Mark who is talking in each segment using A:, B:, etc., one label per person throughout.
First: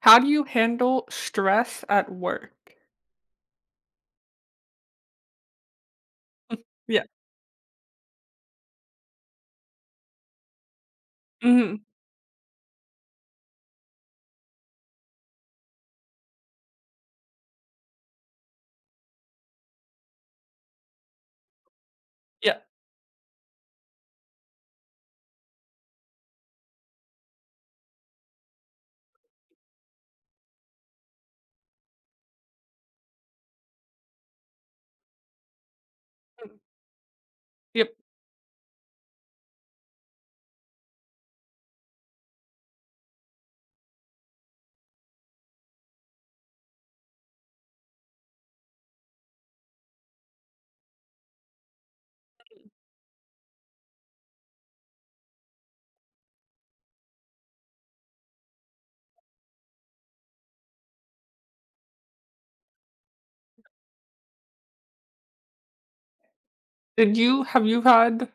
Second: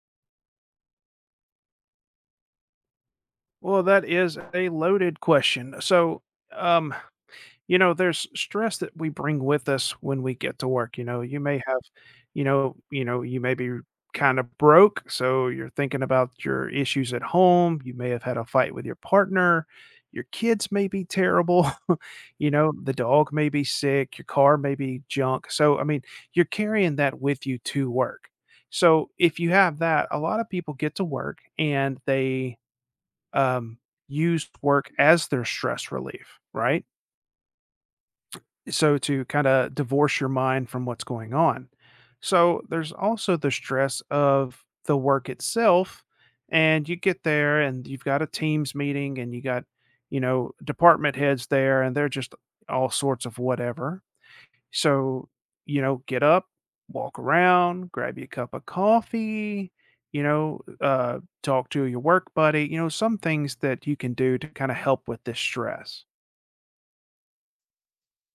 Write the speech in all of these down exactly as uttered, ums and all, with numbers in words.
A: How do you handle stress at work?
B: Well, that is a loaded question. So,
A: Mm.
B: um,
A: Yeah.
B: you know, there's stress that we bring with us when we get to work. You know, you may have,
A: Mhm.
B: you know, you know, you may be kind of broke, so you're thinking about your issues at home. You may have had a fight with your partner. Your kids may be terrible. You
A: Yeah.
B: know, the dog may be sick. Your car may be junk. So, I mean, you're carrying that with you to work. So, if you have that, a lot of people get to work and they um, use work as their stress relief,
A: Mm.
B: right?
A: Yep.
B: So to kind of divorce your mind from what's going on. So there's also the stress of the work itself. And you get there and you've got a teams meeting and you got, you know, department heads there and they're just all sorts of whatever. So, you know, get up, walk around, grab you a cup of coffee, you know, uh, talk to your work buddy, you know, some things that you can do to kind of help with this stress.
A: Did you have you had,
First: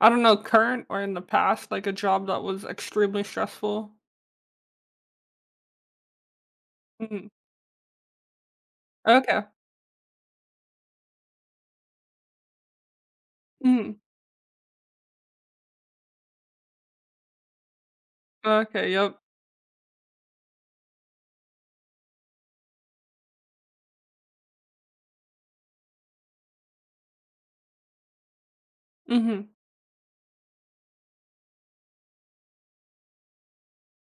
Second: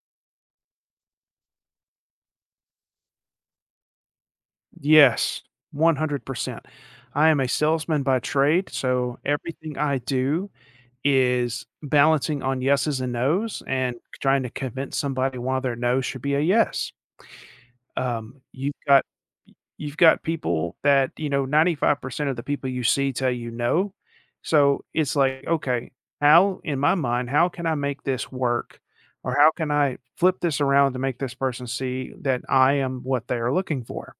A: I don't know, current or in the past, like, a job that was extremely stressful?
B: Yes, one hundred percent. I
A: Mhm.
B: am a salesman by trade. So
A: Okay.
B: everything I do is balancing on yeses and nos and
A: Mhm.
B: trying to convince somebody one of their no's should be a yes. Um, you've
A: Okay,
B: got
A: yep.
B: you've got people that, you know, ninety-five percent of the people you see tell you no. So it's like, okay, how in my mind, how can I make this work? Or how
A: Mhm.
B: can I flip this around to make this person see that I am what they are looking for?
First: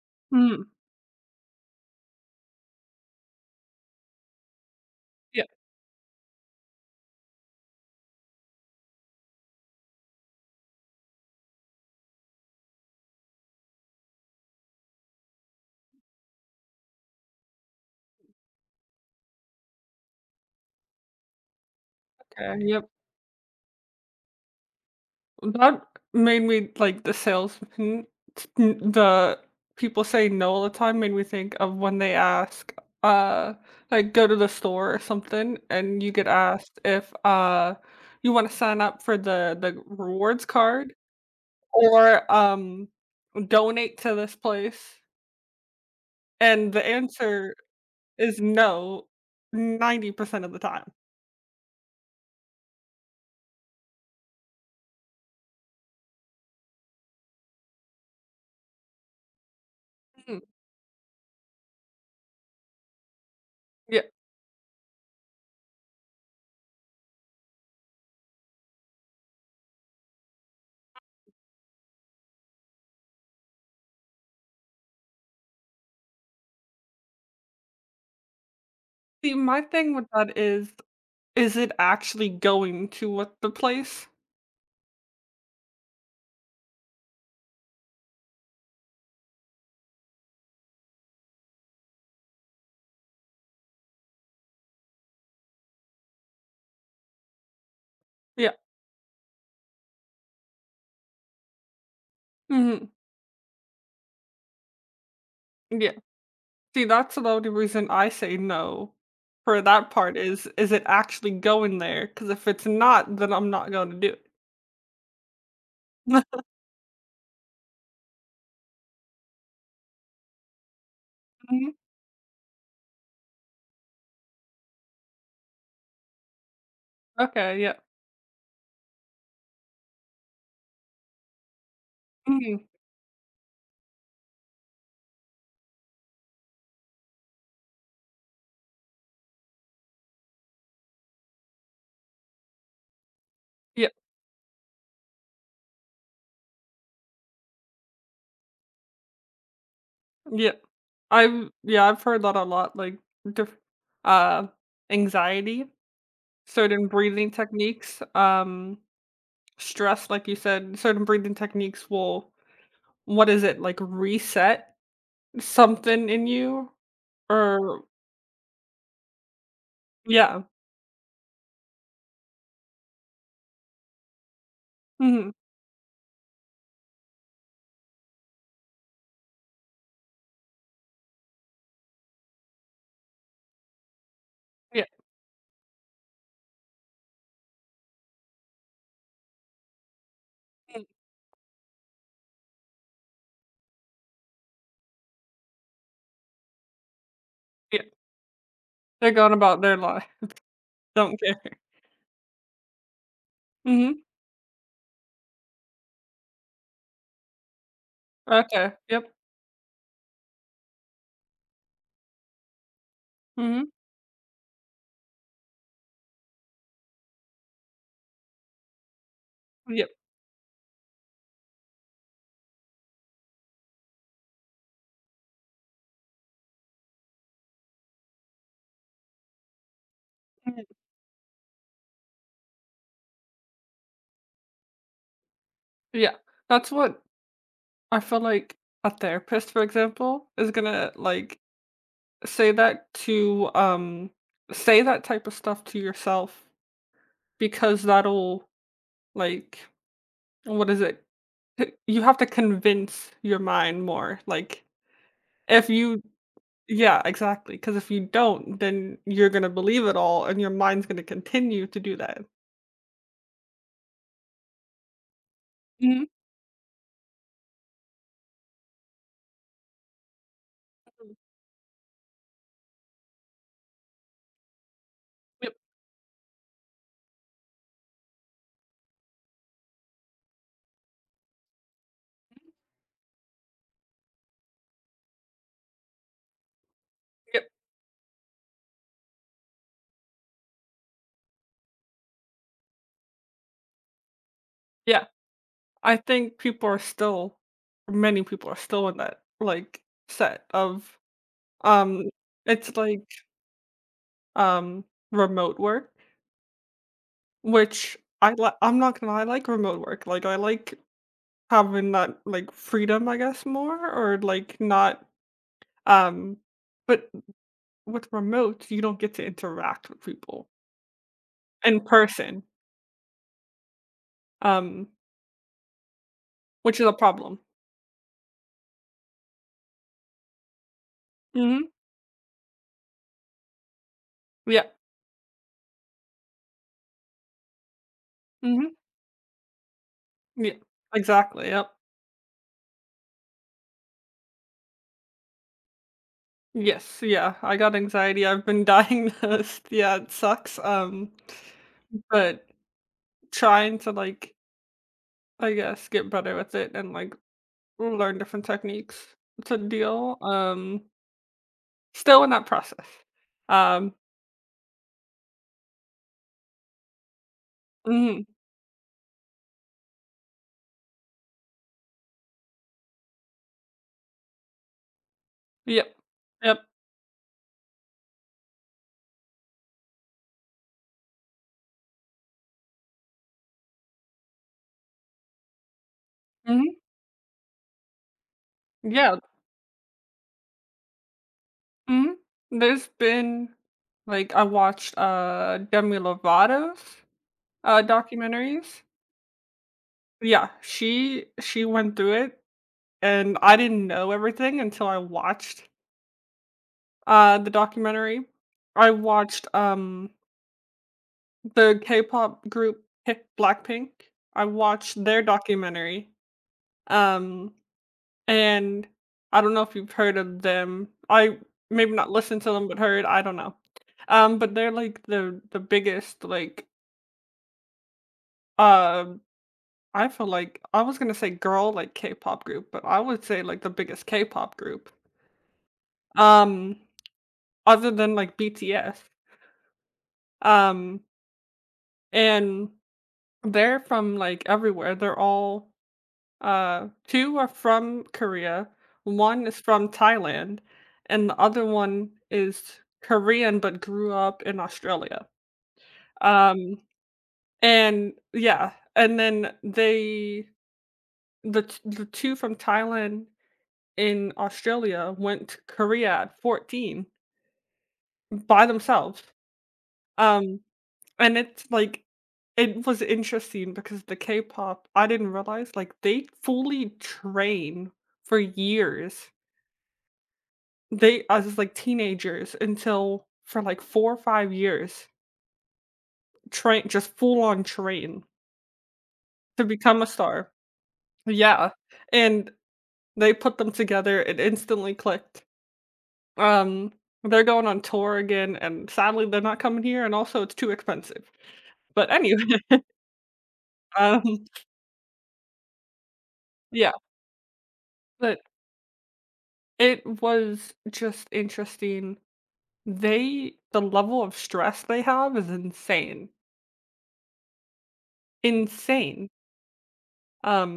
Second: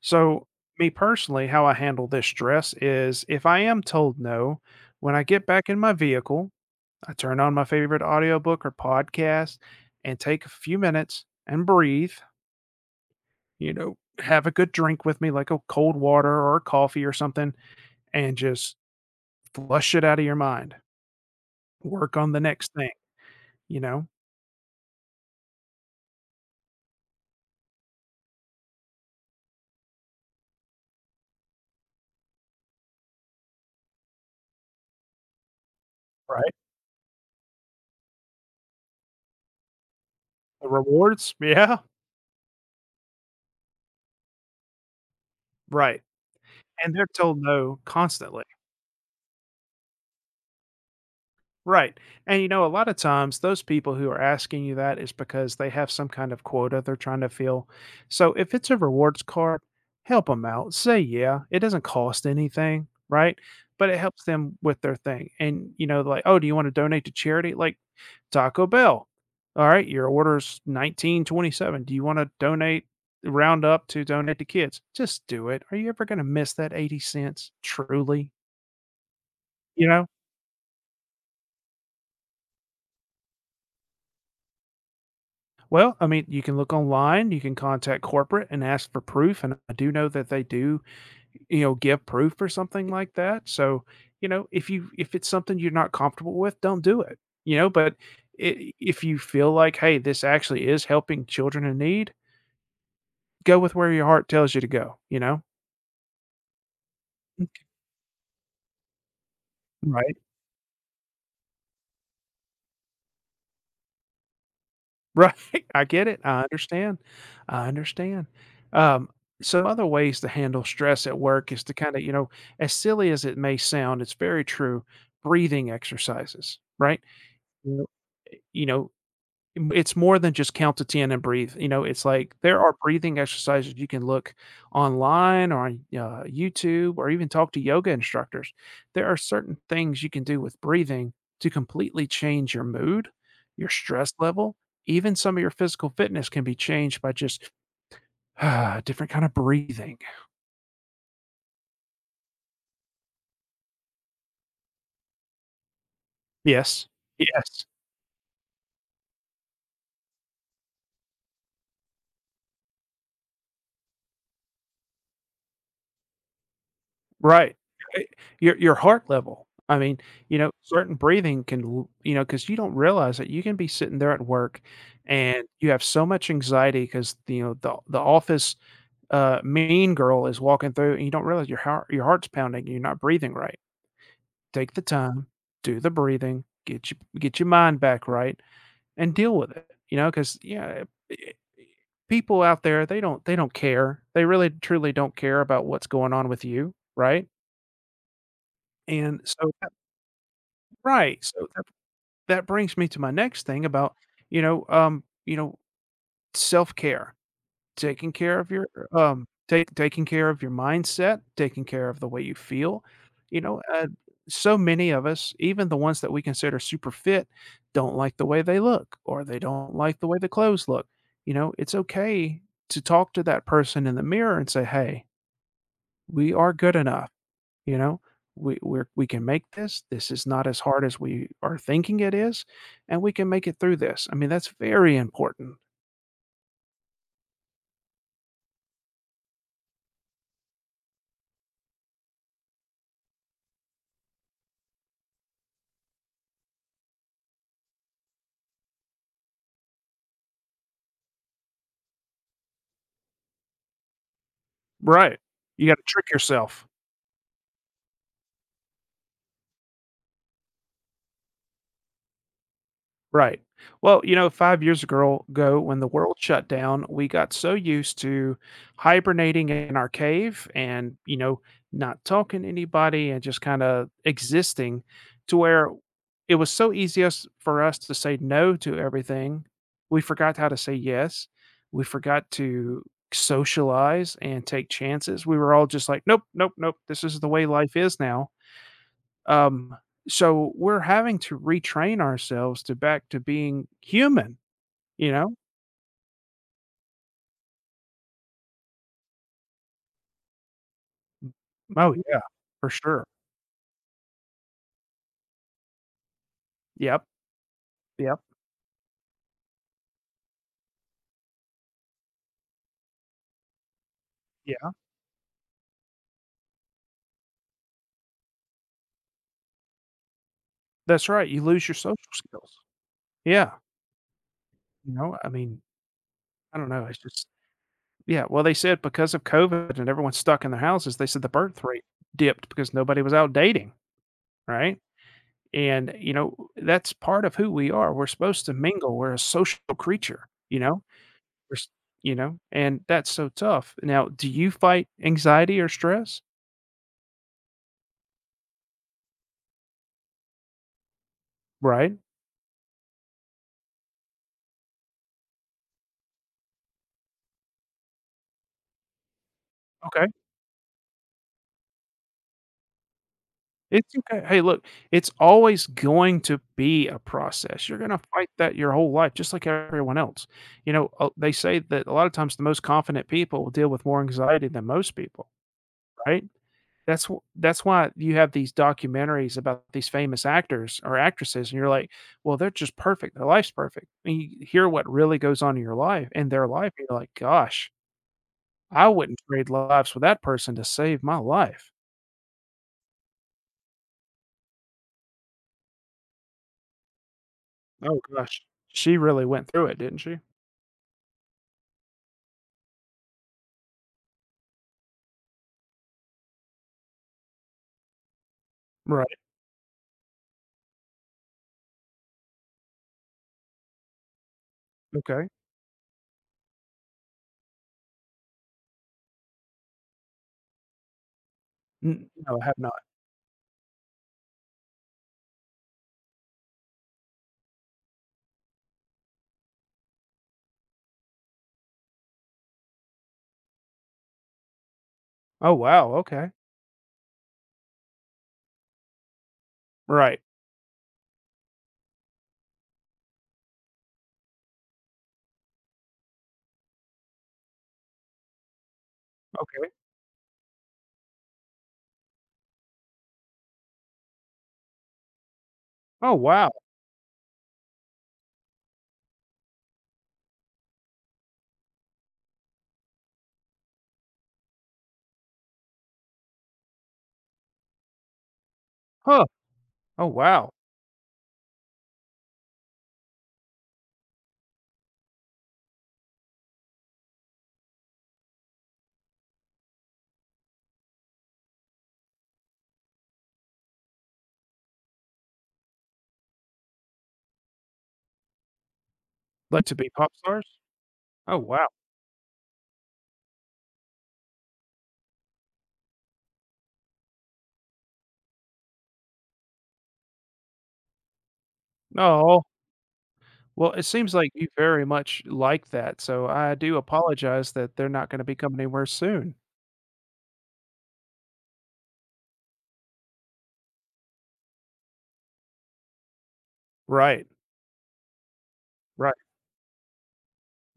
B: So,
A: Mhm.
B: me personally, how I handle this stress is if I am told no, when I get
A: Yep.
B: back in my vehicle, I turn on my favorite audiobook or podcast and take a few minutes and breathe, you know, have a good drink with me, like a cold water or a coffee or something, and just flush it out of your mind. Work on the
A: Okay,
B: next
A: yep.
B: thing, you know?
A: That made me like the salesman, the people say no all the time, made me think of when they ask, uh, like go to the store or something and you get
B: Right.
A: asked if, uh, you wanna sign up for the the rewards
B: The
A: card
B: rewards? Yeah,
A: or, um, donate to this place,
B: right.
A: and the
B: And they're told
A: answer
B: no
A: is
B: constantly.
A: no ninety percent of the time.
B: Right. And you know, a lot of times those people who are asking you that is because they have some kind of quota they're trying to fill. So if it's a rewards card, help
A: Mhm,
B: them out. Say, yeah, it doesn't cost anything. Right. But it
A: yeah.
B: helps them with their thing. And, you know, like, oh, do you want to donate to charity? Like Taco Bell. All right. Your order's nineteen twenty-seven. Do you want to donate, round up to donate to kids? Just do it. Are you ever going to miss that eighty cents truly?
A: See, my
B: You
A: thing
B: know?
A: with that is, is it actually going to what the place?
B: Well, I mean, you can look online, you can contact corporate and ask for proof, and I do know that they do, you know, give proof or something like that. So, you know, if you if it's something you're not comfortable with, don't do it. You know, but
A: Yeah,
B: I if you feel like, hey, this actually is helping children in need,
A: mhm.
B: go with where your heart tells you to go. You know,
A: Yeah. See, that's the only reason I say no for that
B: right?
A: part, is is it actually going there? Because if it's not, then I'm not gonna do it.
B: Right, I get it, I understand, I understand. Um, some other ways to handle stress at work is
A: Mhm.
B: to kinda, you know, as silly as it may sound, it's very true, breathing exercises, right?
A: Okay,
B: You
A: yeah.
B: know you know, M it's more than just count to ten and breathe, you know, it's like
A: Mhm.
B: there are breathing exercises you can look online or on, uh, YouTube or even talk to yoga instructors. There are certain things you can do with breathing to completely change your mood, your
A: Yeah,
B: stress level, even some of your physical fitness can be changed by just different kind of breathing.
A: yeah. I've yeah, I've heard that a lot, like, diff uh, anxiety, certain
B: Yes.
A: breathing
B: Yes.
A: techniques, um, stress, like you said, certain breathing techniques will, what is it, like, reset something in you?
B: Right.
A: Or
B: Eh, your your heart level. I mean, you
A: yeah.
B: know, certain breathing can l you know, because you don't realize that you can be sitting there at work,
A: Mhm.
B: and you have so much anxiety because you know, the the office, uh, mean girl is walking through, and you don't realize your heart your heart's pounding, you're not breathing right. Take the
A: Yeah,
B: time, do the breathing, get you get your mind back right, and deal with it, you know, because yeah,
A: mm,
B: eh eh eh people out there, they don't they don't care. They really, truly don't care about what's going on with you, right?
A: yeah. They're
B: And
A: going
B: so
A: about their life.
B: right,
A: Don't
B: so
A: care.
B: that that brings me to my next thing about,
A: Mhm.
B: you know, um, you know, self-care, taking care of your,
A: Okay. Yep.
B: um, take taking care of your mindset, taking care of the way you feel, you know,
A: Mhm.
B: uh, so many of us, even the ones that we consider super fit, don't like the way they look or they don't
A: Yep.
B: like the way the clothes look, you know, it's okay to talk to that person in the mirror and say, "Hey, we are good enough." You know, we we're we can make this. This is not as
A: Mhm.
B: hard as we are thinking it is, and we can make it through this. I mean, that's very important.
A: Yeah. That's what I feel like a therapist, for example, is gonna, like, say that to, um say that type of stuff to yourself, because that'll, like, what is it? H You have to convince your mind more, like,
B: Right. You
A: if
B: gotta
A: you
B: trick yourself.
A: Yeah, exactly, because if you don't, then you're gonna believe it all and your mind's gonna continue to do that.
B: Right. Well, you know, five years ago ago when the Mhm.
A: Mhm.
B: world shut down, we got so used to hibernating in our cave and,
A: Mhm.
B: you know, not talking to anybody and just kinda existing to
A: Yep.
B: where it was so easy us for us to say no to everything. We forgot how to say yes. We forgot to socialize and take chances. We were all just like, "Nope, nope, nope. This is the way
A: Yep.
B: life is now." Um, so we're having to retrain ourselves to back to being human,
A: Yeah.
B: you know?
A: I think people are still many people are still in that, like, set of,
B: Oh,
A: um
B: yeah, for
A: it's like,
B: sure.
A: um, remote work,
B: Yep,
A: which
B: yep,
A: I li I'm not gonna lie, I like remote work, like, I like having that, like, freedom, I guess, more or, like,
B: yeah.
A: not, um but with remote, you don't get to interact with people
B: That's right, you lose your
A: in
B: social
A: person,
B: skills. Yeah,
A: um,
B: you know, I mean, I don't
A: which
B: know,
A: is a
B: it's just
A: problem.
B: yeah, well, they said because of COVID and everyone's stuck in their houses, they said the birth
A: Mhm.
B: rate dipped because nobody was out dating,
A: Yeah.
B: right? And, you know, that's part of who we are. We're supposed to
A: Mhm.
B: mingle. We're a social creature,
A: Yeah.
B: you know?
A: Exactly,
B: Res
A: yep.
B: you know, and that's so tough. Now, do you fight anxiety or stress?
A: Yes, yeah, I got anxiety, I've been diagnosed, yeah, it sucks, um,
B: Right,
A: but trying to, like, I guess, get better with it and, like, learn different techniques to
B: okay.
A: deal, um, still in that process, um.
B: It's okay. Hey, look, it's always going to be a process. You're gonna
A: Mhm,
B: fight that your whole life just like everyone else. You know, uh, they say that a lot of times the most confident people will deal with more anxiety than most people,
A: yep,
B: right?
A: yep,
B: That's wh that's why you have these documentaries about these famous actors or actresses, and you're like, "Well, they're just perfect. Their life's perfect." And you hear what really goes on in your life in their
A: mhm,
B: life, and you're like, "Gosh." I
A: yeah,
B: wouldn't trade lives with that person to save my life.
A: mhm, there's been, like, I watched, uh, Demi Lovato's, uh,
B: Oh gosh.
A: documentaries.
B: She really went through it, didn't she?
A: Yeah, she she went through it, and I didn't know everything until I watched Uh, the documentary. I
B: Right,
A: watched, um, the K-pop group P BLACKPINK. I watched their
B: okay.
A: documentary, um, and I don't know if you've heard of them. I maybe
B: N
A: not
B: no,
A: listened
B: I
A: to
B: have
A: them, but
B: not.
A: heard, I don't know. Um, but they're, like, the the biggest, like, um, I feel like I was gonna say girl, like, K-pop group, but I would say, like, the biggest K-pop group,
B: Oh, wow, okay.
A: um, other than, like, B T S.
B: Right,
A: Um, and they're from, like, everywhere. They're all uh, two are from Korea, one is
B: okay.
A: from Thailand, and the other one is Korean but grew up in Australia.
B: Oh, wow.
A: Um, and yeah, and then they the t the two from Thailand in Australia went to Korea at fourteen by themselves.
B: Huh. Oh, wow.
A: Um. And it's like it was interesting because the K-pop, I didn't realize like they fully train for years. They as like teenagers until for like four or five years, train just full on train to
B: Like to be
A: become a
B: pop stars?
A: star.
B: Oh, wow.
A: Yeah, and they put them together, it instantly clicked. Um, they're going on tour again, and sadly, they're not coming here, and also it's too expensive. But anyway,
B: Oh, well, it seems like
A: um,
B: you very much like that, so I do
A: yeah,
B: apologize that they're not gonna be
A: but
B: coming anywhere soon.
A: it was just interesting. They the level of stress they have is insane.
B: Right, right.
A: Insane.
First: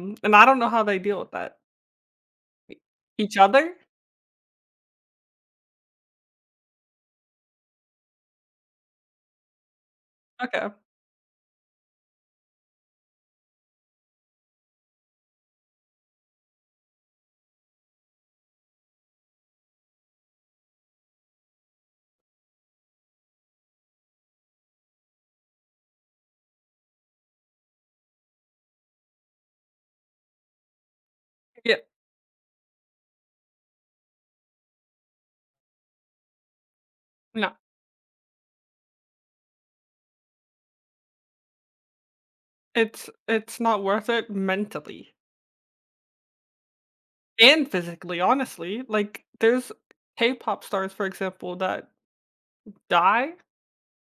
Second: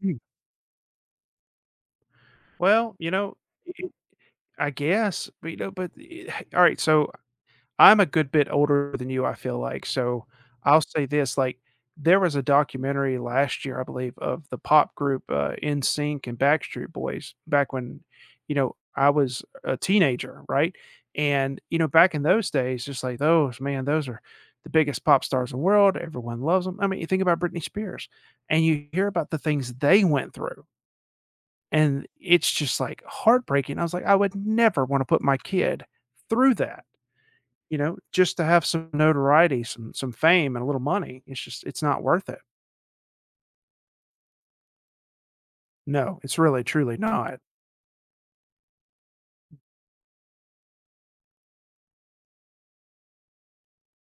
B: Hmm.
A: and I don't know how they deal with that. E
B: Well, you know,
A: Each other?
B: I I guess, but, you know, but, eh alright, so I'm a good bit older than you, I feel like, so
A: Okay.
B: I'll say this, like, there was a documentary last year, I believe, of the pop group, uh, In Sync and Backstreet Boys back when, you know, I was a teenager, right? And, you know, back in those days, just like those, man, those are the biggest pop stars in the world, everyone loves them. I mean, you think about Britney Spears, and you hear about the things they went through,
A: Yeah.
B: and it's just, like, heartbreaking. I was like, "I would never wanna put my kid through that."
A: No.
B: You know, just to have some notoriety, some some fame, and a little money, it's just it's not worth it.
A: It's it's not worth it mentally
B: No, it's really truly not.
A: and physically, honestly. Like, there's K-pop stars, for example, that die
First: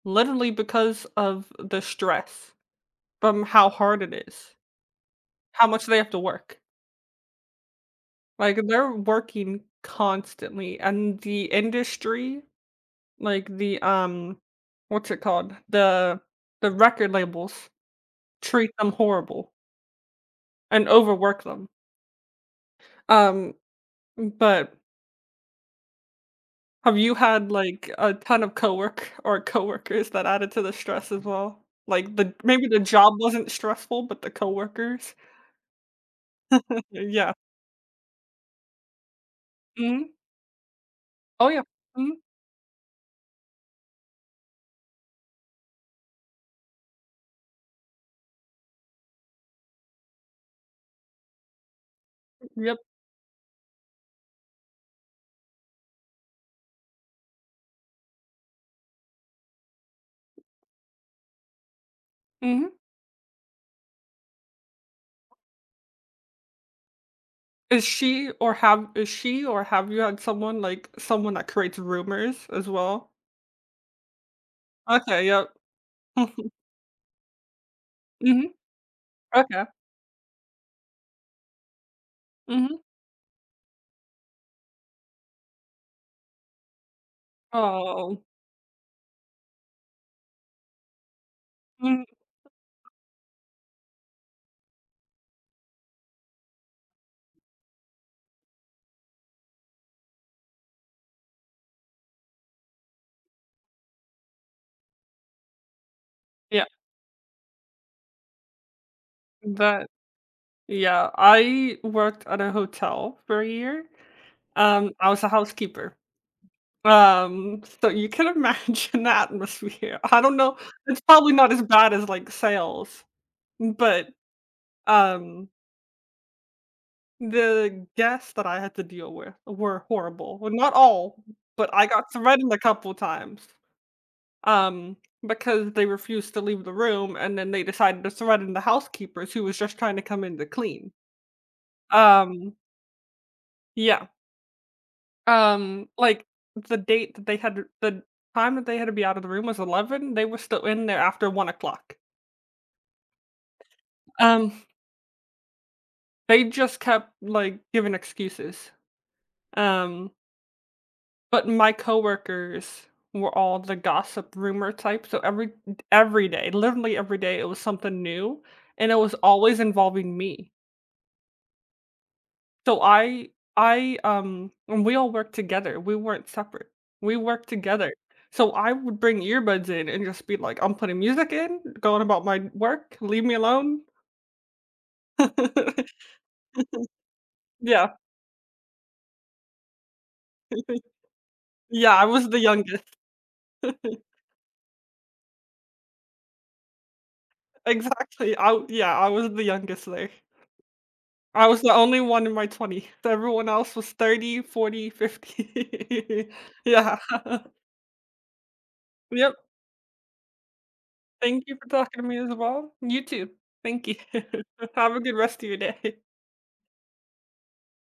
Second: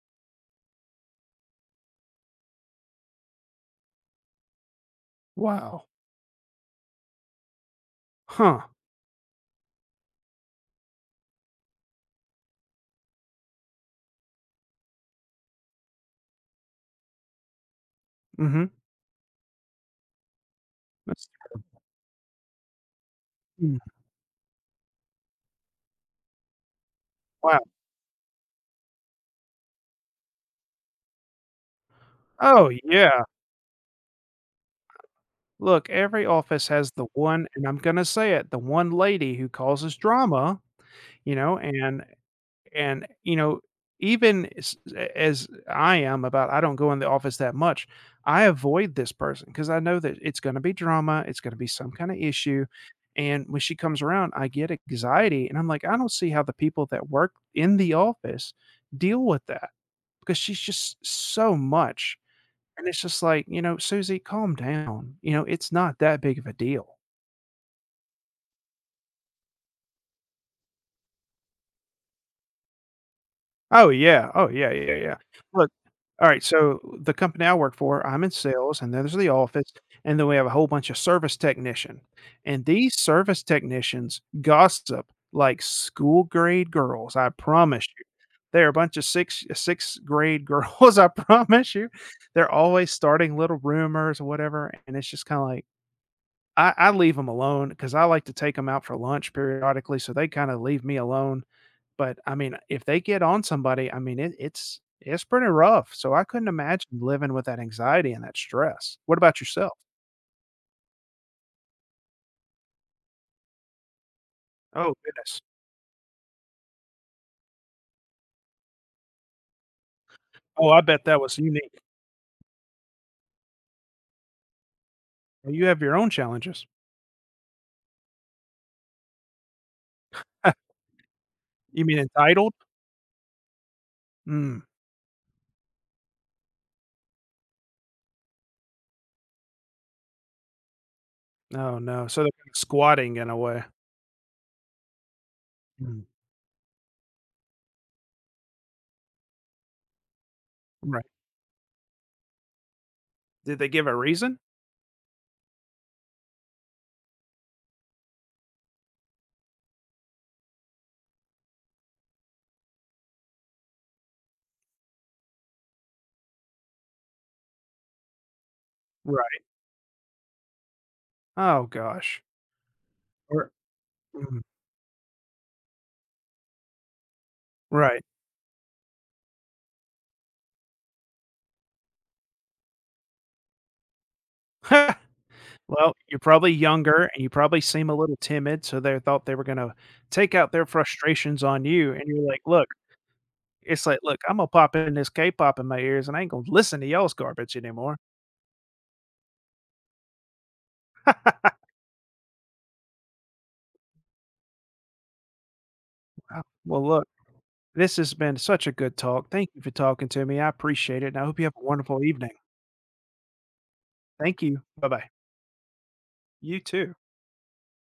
A: literally because of the stress from how hard it is, how
B: Wow.
A: much they have to work. Like,
B: Huh.
A: they're working constantly, and the industry, like, the, um, what's it called? The the record labels
B: Mhm.
A: treat them horrible and
B: That's
A: overwork them. Um,
B: mm,
A: but have you had,
B: wow.
A: like, a ton of cowork or coworkers that added to the stress as well? Like, the maybe
B: Oh,
A: the job
B: yeah.
A: wasn't stressful, but the coworkers?
B: Look, every office has the
A: Yeah.
B: one and I'm gonna say it, the one lady who causes
A: Mhm.
B: drama, you
A: Oh,
B: know,
A: yeah.
B: and
A: Mhm.
B: And, you know, even s as I am about I don't go in the office that much, I avoid this person because I know that it's gonna be drama, it's gonna be some kinda issue,
A: Yep.
B: and when she comes around, I get anxiety, and I'm like, "I don't see how the people that work in the office deal with that," because she's just so much,
A: Mhm.
B: and it's just like, you know, "Susie, calm down," you know, "It's not that big of a deal."
A: Is she or have is she or have you had someone, like, someone that creates rumors as well?
B: Oh, yeah. Oh, yeah, yeah, yeah.
A: Okay, yep.
B: Look alright, so the company I work for, I'm in
A: Mhm.
B: sales, and there's the
A: Okay.
B: office, and then we have a whole bunch of service technician, and
A: Mhm.
B: these service technicians gossip like school grade girls, I promise you.
A: Oh.
B: They're a bunch of six uh, sixth grade girls, I promise you.
A: Mhm.
B: They're always starting little rumors or whatever, and it's just kinda like I I leave them alone because I like to take them out for lunch periodically, so they kinda leave me alone. But, I mean, if they get on somebody, I mean, it it's it's pretty rough, so I couldn't
A: Yeah,
B: imagine living with that anxiety and that stress. What about yourself?
A: that yeah, I worked at a hotel for a year. Um,
B: Oh,
A: I was a
B: goodness.
A: housekeeper. Um, so you can imagine the atmosphere. I don't know,
B: Oh, I
A: it's
B: bet that
A: probably
B: was
A: not as
B: unique.
A: bad as, like, sales, but, um
B: Well, you have your own challenges.
A: the guests that I had to deal with were horrible. Well, not all, but
B: You
A: I
B: mean
A: got threatened
B: entitled?
A: a couple times,
B: Mm.
A: um, because they refused to leave the room, and then they decided to threaten the housekeepers who was just trying to come in to clean.
B: Oh, no. So they're
A: Um,
B: kinda squatting in a way.
A: yeah, um,
B: Mm,
A: like, the date that they had to the time that they had to be out of the room was eleven, they were still in there
B: right.
A: after one.
B: Did they give a reason?
A: Um, they just kept, like, giving excuses. Um. But my coworkers were all the gossip rumor type, so every every day, literally every day, it was something new, and it was
B: Right.
A: always involving me.
B: Oh gosh.
A: So I
B: Or
A: I
B: mm,
A: um, and we all worked together. We weren't separate. We worked together.
B: right.
A: So I would bring earbuds in and just be like, I'm putting music in, going about my work, leave me alone.
B: Well, you're probably younger, and you probably seem
A: Yeah.
B: a little timid, so they thought they were gonna take out their frustrations on you,
A: Yeah,
B: and
A: I
B: you're
A: was the
B: like, "Look,
A: youngest.
B: it's like, "Look, Imma pop in this K-pop in my ears, and I ain't gonna listen to y'all's garbage anymore."
A: Exactly. I Yeah, I was the youngest there. I was the only one in my twenties. Everyone else was thirty, forty, fifty.
B: Well,
A: Yeah.
B: look, this has been such a good talk.
A: Yep.
B: Thank you for talking to me. I appreciate it, and I hope you
A: Thank
B: have
A: you
B: a
A: for
B: wonderful
A: talking to me
B: evening.
A: as well. You too. Thank you.
B: Thank you.
A: Have a
B: Bye-bye.
A: good rest of your day.
B: You too.